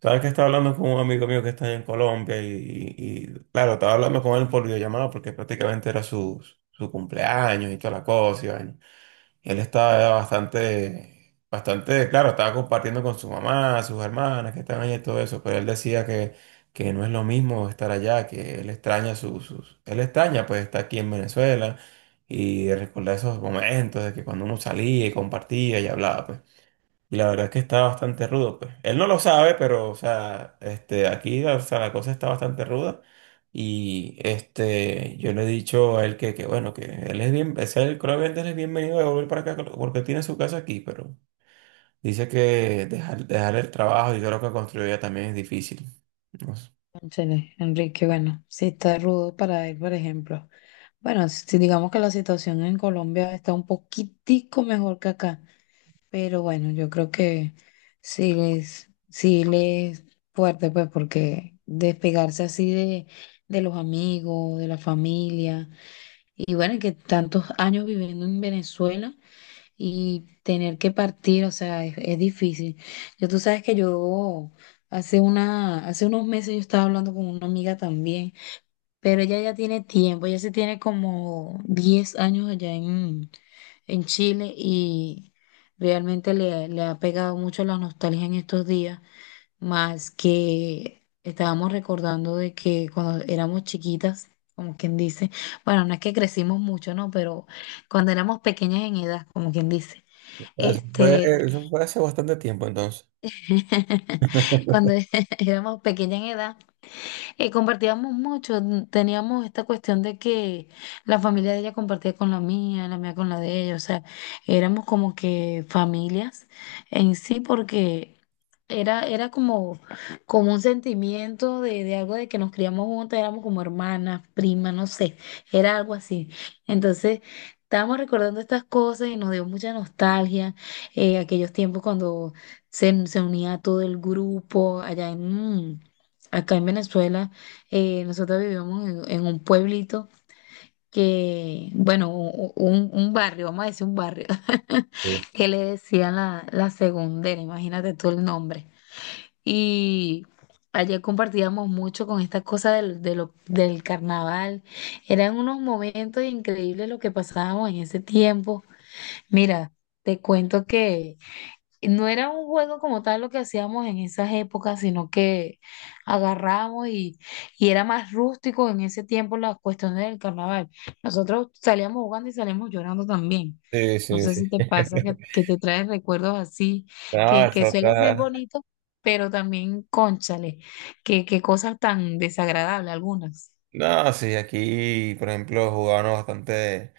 Sabes que estaba hablando con un amigo mío que está en Colombia y, claro, estaba hablando con él por videollamada porque prácticamente era su cumpleaños y toda la cosa. Y vaina. Y él estaba bastante, claro, estaba compartiendo con su mamá, sus hermanas que están allá y todo eso, pero él decía que no es lo mismo estar allá, que él extraña él extraña pues estar aquí en Venezuela y recordar esos momentos de que cuando uno salía y compartía y hablaba pues. Y la verdad es que está bastante rudo, pues. Él no lo sabe, pero, o sea, este, aquí, o sea, la cosa está bastante ruda. Y, este, yo le he dicho a él que bueno, que él es bien, ese él, creo que él es bienvenido a volver para acá porque él tiene su casa aquí, pero dice que dejar el trabajo y todo lo que construyó ya también es difícil. No sé. Cónchale, Enrique, bueno, sí está rudo para él, por ejemplo. Bueno, si digamos que la situación en Colombia está un poquitico mejor que acá, pero bueno, yo creo que sí les fuerte, pues, porque despegarse así de los amigos, de la familia, y bueno, y que tantos años viviendo en Venezuela y tener que partir, o sea, es difícil. Yo, tú sabes que yo hace unos meses yo estaba hablando con una amiga también, pero ella ya tiene tiempo, ella se tiene como 10 años allá en Chile y realmente le ha pegado mucho la nostalgia en estos días, más que estábamos recordando de que cuando éramos chiquitas, como quien dice, bueno, no es que crecimos mucho, ¿no? Pero cuando éramos pequeñas en edad, como quien dice. Eso fue, Este, eso fue hace bastante tiempo, entonces. cuando éramos pequeña en edad, compartíamos mucho, teníamos esta cuestión de que la familia de ella compartía con la mía con la de ella, o sea, éramos como que familias en sí porque era como, como un sentimiento de algo de que nos criamos juntas, éramos como hermanas, primas, no sé, era algo así. Entonces... Estábamos recordando estas cosas y nos dio mucha nostalgia, aquellos tiempos cuando se unía todo el grupo allá en, acá en Venezuela, nosotros vivimos en un pueblito que, bueno, un barrio, vamos a decir un barrio, que le decían la segundera, imagínate tú el nombre. Y ayer compartíamos mucho con esta cosa del carnaval. Eran unos momentos increíbles lo que pasábamos en ese tiempo. Mira, te cuento que no era un juego como tal lo que hacíamos en esas épocas, sino que agarramos y era más rústico en ese tiempo las cuestiones del carnaval. Nosotros salíamos jugando y salíamos llorando también. Sí, No sí, sé sí, sí. si te pasa que te traes recuerdos así, No, que eso suelen ser está. bonitos, pero también, cónchale, que cosas tan desagradables algunas. No, sí, aquí, por ejemplo, jugábamos bastante,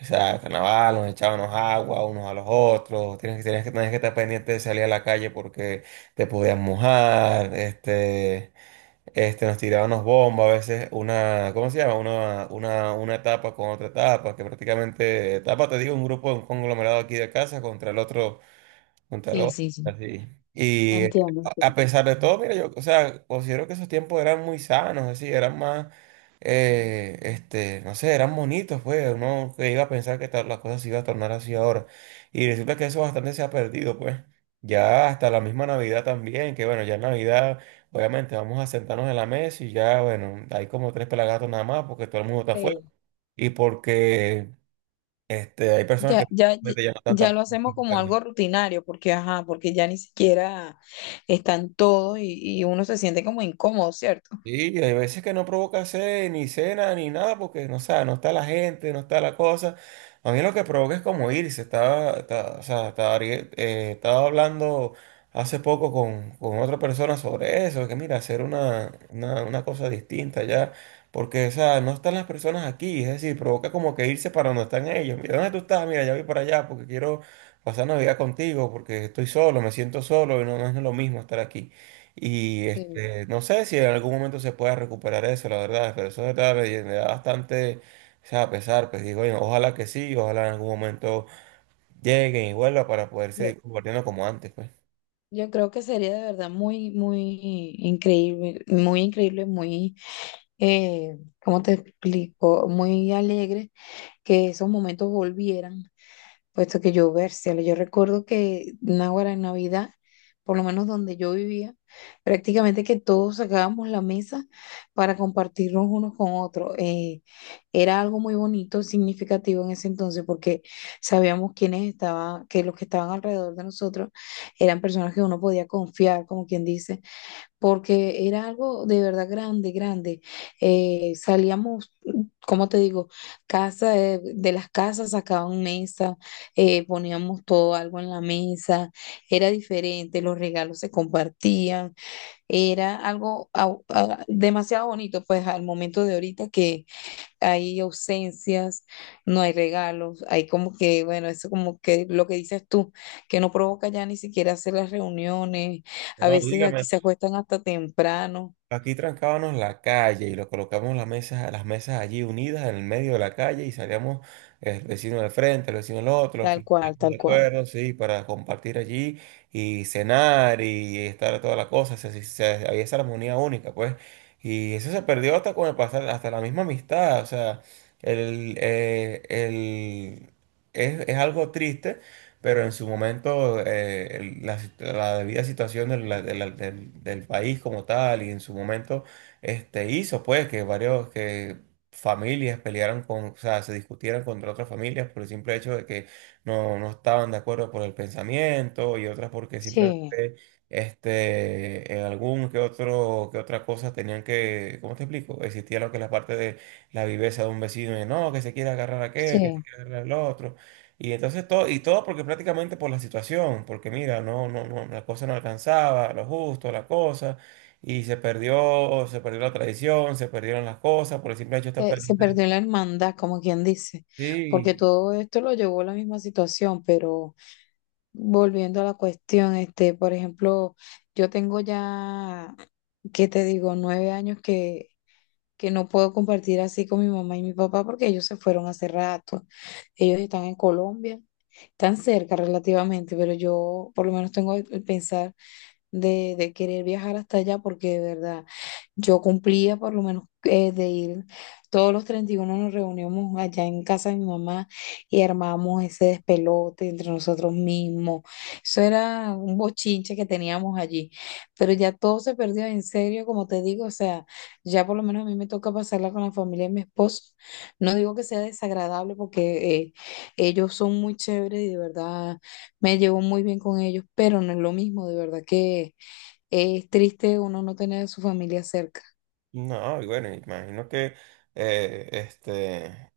o sea, carnaval, nos echábamos agua unos a los otros, tenías que estar pendiente de salir a la calle porque te podías mojar, nos tirábamos bombas, a veces una, ¿cómo se llama? Una etapa con otra etapa, que prácticamente, etapa, te digo, un grupo, un conglomerado aquí de casa contra el otro Sí, Montaló, sí, sí. así. Y a Entiendo, a entiendo. pesar de todo, mira, yo, o sea, considero que esos tiempos eran muy sanos, así, eran más, no sé, eran bonitos, pues, uno que iba a pensar que las cosas se iban a tornar así ahora. Y resulta que eso bastante se ha perdido, pues. Ya hasta la misma Navidad también, que bueno, ya en Navidad, obviamente, vamos a sentarnos en la mesa y ya, bueno, hay como tres pelagatos nada más porque todo el mundo está afuera y porque, este, hay personas que Ya, ya, realmente ya no están tan. ya lo hacemos como algo rutinario, porque ajá, porque ya ni siquiera están todos y uno se siente como incómodo, ¿cierto? Sí, y hay veces que no provoca sed, ni cena, ni nada, porque no, o sea, no está la gente, no está la cosa. A mí lo que provoca es como irse. O sea, estaba hablando hace poco con otra persona sobre eso, que mira, hacer una cosa distinta ya, porque, o sea, no están las personas aquí, es decir, provoca como que irse para donde están ellos. Mira, ¿dónde tú estás? Mira, ya voy para allá porque quiero pasar Navidad contigo, porque estoy solo, me siento solo y no, no es lo mismo estar aquí. Y Sí. este, no sé si en algún momento se pueda recuperar eso, la verdad, pero eso de verdad me da bastante, o sea, pesar, pues digo, "Oye, ojalá que sí, ojalá en algún momento lleguen y vuelva para poder Yo, seguir compartiendo como antes, pues. yo creo que sería de verdad muy, muy increíble, muy increíble, muy, eh, ¿cómo te explico? Muy alegre que esos momentos volvieran puesto que yo versela. Yo recuerdo que Náguara en Navidad, por lo menos donde yo vivía, prácticamente que todos sacábamos la mesa para compartirnos unos con otros. Era algo muy bonito, significativo en ese entonces, porque sabíamos quiénes estaban, que los que estaban alrededor de nosotros eran personas que uno podía confiar, como quien dice porque era algo de verdad grande, grande. Salíamos, ¿cómo te digo? Casa, de las casas sacaban mesa, poníamos todo algo en la mesa, era diferente, los regalos se compartían, era algo demasiado bonito, pues al momento de ahorita que hay ausencias, no hay regalos, hay como que, bueno, eso como que lo que dices tú, que no provoca ya ni siquiera hacer las reuniones, a No, veces aquí dígame. se acuestan hasta temprano, Aquí trancábamos la calle y lo colocamos las mesas allí unidas en el medio de la calle y salíamos el vecino del frente, el vecino del otro, los que tal cual, estuvimos de tal cual. acuerdo, sí, para compartir allí y cenar y estar toda la cosa. Había esa armonía única, pues. Y eso se perdió hasta con el pasar, hasta la misma amistad. O sea, el, eh, el, es algo triste pero en su momento la debida situación del, la- del- del- del país como tal y en su momento este, hizo pues que varios que familias pelearan con, o sea, se discutieran contra otras familias por el simple hecho de que no, no estaban de acuerdo por el pensamiento y otras porque Sí, simplemente este, en algún que otro, que otra cosa tenían que, ¿cómo te explico? Existía lo que es la parte de la viveza de un vecino de no, que se quiere agarrar a aquel, que se sí. quiere agarrar al otro. Y entonces todo, y todo porque prácticamente por la situación, porque mira, no, no, no, la cosa no alcanzaba, lo justo, la cosa, y se perdió la tradición, se perdieron las cosas, por el simple hecho de estar Se perdiendo. perdió la hermandad, como quien dice, porque Sí, todo esto lo llevó a la misma situación, pero volviendo a la cuestión, este, por ejemplo, yo tengo ya, ¿qué te digo? 9 años que no puedo compartir así con mi mamá y mi papá porque ellos se fueron hace rato. Ellos están en Colombia, están cerca relativamente, pero yo por lo menos tengo el pensar de querer viajar hasta allá porque de verdad yo cumplía por lo menos de ir. Todos los 31 nos reuníamos allá en casa de mi mamá y armábamos ese despelote entre nosotros mismos. Eso era un bochinche que teníamos allí, pero ya todo se perdió en serio, como te digo, o sea, ya por lo menos a mí me toca pasarla con la familia de mi esposo. No digo que sea desagradable porque ellos son muy chéveres y de verdad me llevo muy bien con ellos, pero no es lo mismo, de verdad que es triste uno no tener a su familia cerca. no, y bueno, imagino que este.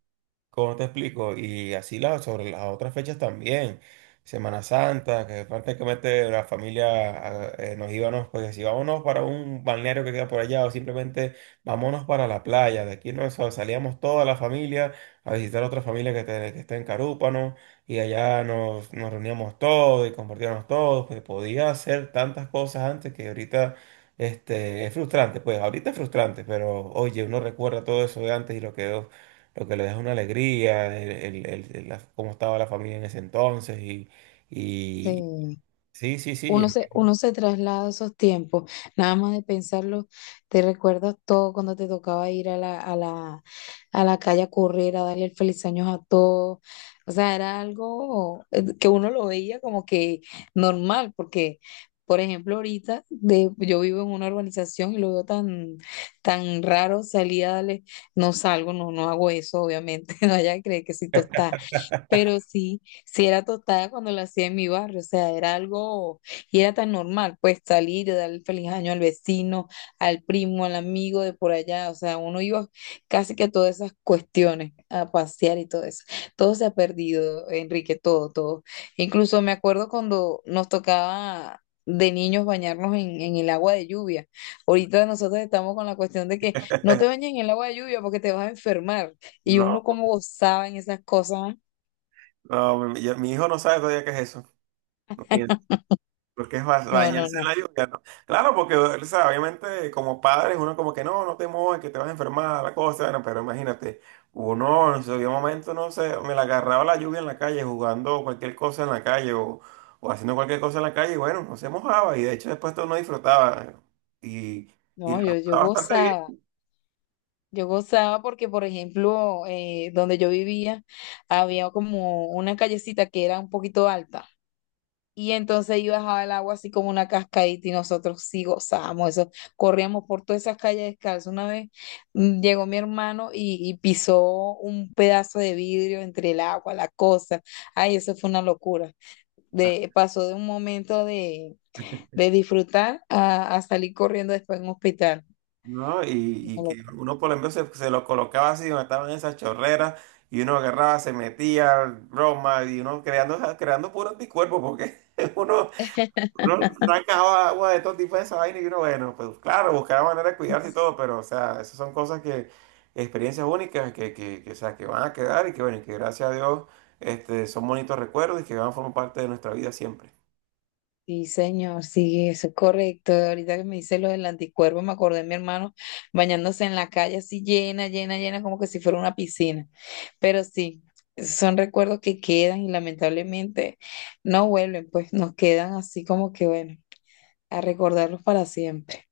¿Cómo te explico? Y así la, sobre las otras fechas también. Semana Santa, que prácticamente la familia ah, nos íbamos, pues si vámonos para un balneario que queda por allá o simplemente vámonos para la playa. De aquí nos salíamos toda la familia a visitar otra familia que está en Carúpano y allá nos reuníamos todos y compartíamos todos. Pues podía hacer tantas cosas antes que ahorita este, es frustrante. Pues ahorita es frustrante, pero oye, uno recuerda todo eso de antes y lo quedó lo que le deja una alegría, cómo estaba la familia en ese entonces y Sí. sí, sí, sí. Uno se traslada a esos tiempos, nada más de pensarlo, te recuerdas todo cuando te tocaba ir a a la calle a correr, a darle el feliz año a todos. O sea, era algo que uno lo veía como que normal, porque, por ejemplo, yo vivo en una urbanización y lo veo tan, tan raro salir a darle, no salgo, no, no hago eso, obviamente, no vaya a creer que soy tostada. Pero sí, sí era tostada cuando lo hacía en mi barrio, o sea, era algo, y era tan normal, pues salir y darle el feliz año al vecino, al primo, al amigo de por allá, o sea, uno iba casi que a todas esas cuestiones, a pasear y todo eso. Todo se ha perdido, Enrique, todo, todo. Incluso me acuerdo cuando nos tocaba de niños bañarnos en el agua de lluvia. Ahorita nosotros estamos con la cuestión de que no te bañes en el agua de lluvia porque te vas a enfermar. Y No, uno como gozaba en esas cosas. no, mi hijo no sabe todavía qué es eso. Porque es No, no, bañarse en no, la lluvia, ¿no? Claro, porque, o sea, obviamente como padres uno como que no, no te mojes, que te vas a enfermar, la cosa, bueno, pero imagínate, uno en su debido momento, no sé, me la agarraba la lluvia en la calle jugando cualquier cosa en la calle o haciendo cualquier cosa en la calle y bueno, no se mojaba y de hecho después todo uno disfrutaba y, y no, la yo, pasaba bastante bien. yo gozaba porque, por ejemplo, donde yo vivía había como una callecita que era un poquito alta y entonces ahí bajaba el agua así como una cascadita y nosotros sí gozábamos eso, corríamos por todas esas calles descalzos. Una vez llegó mi hermano y pisó un pedazo de vidrio entre el agua, la cosa, ay, eso fue una locura. Pasó de un momento de disfrutar a salir corriendo después en un hospital. ¿No? Y que uno por ejemplo se lo colocaba así donde estaban esas chorreras y uno agarraba, se metía, broma, y uno creando, ja, creando puro anticuerpo porque uno, uno arrancaba agua de todo tipo de esa vaina y uno, bueno, pues claro, buscaba manera de cuidarse y todo, pero o sea, esas son cosas que, experiencias únicas o sea, que van a quedar y que bueno, y que gracias a Dios este, son bonitos recuerdos y que van a formar parte de nuestra vida siempre. Sí, señor, sí, eso es correcto. Ahorita que me dice lo del anticuerpo, me acordé de mi hermano bañándose en la calle así llena, llena, llena, como que si fuera una piscina. Pero sí, son recuerdos que quedan y lamentablemente no vuelven, pues nos quedan así como que, bueno, a recordarlos para siempre.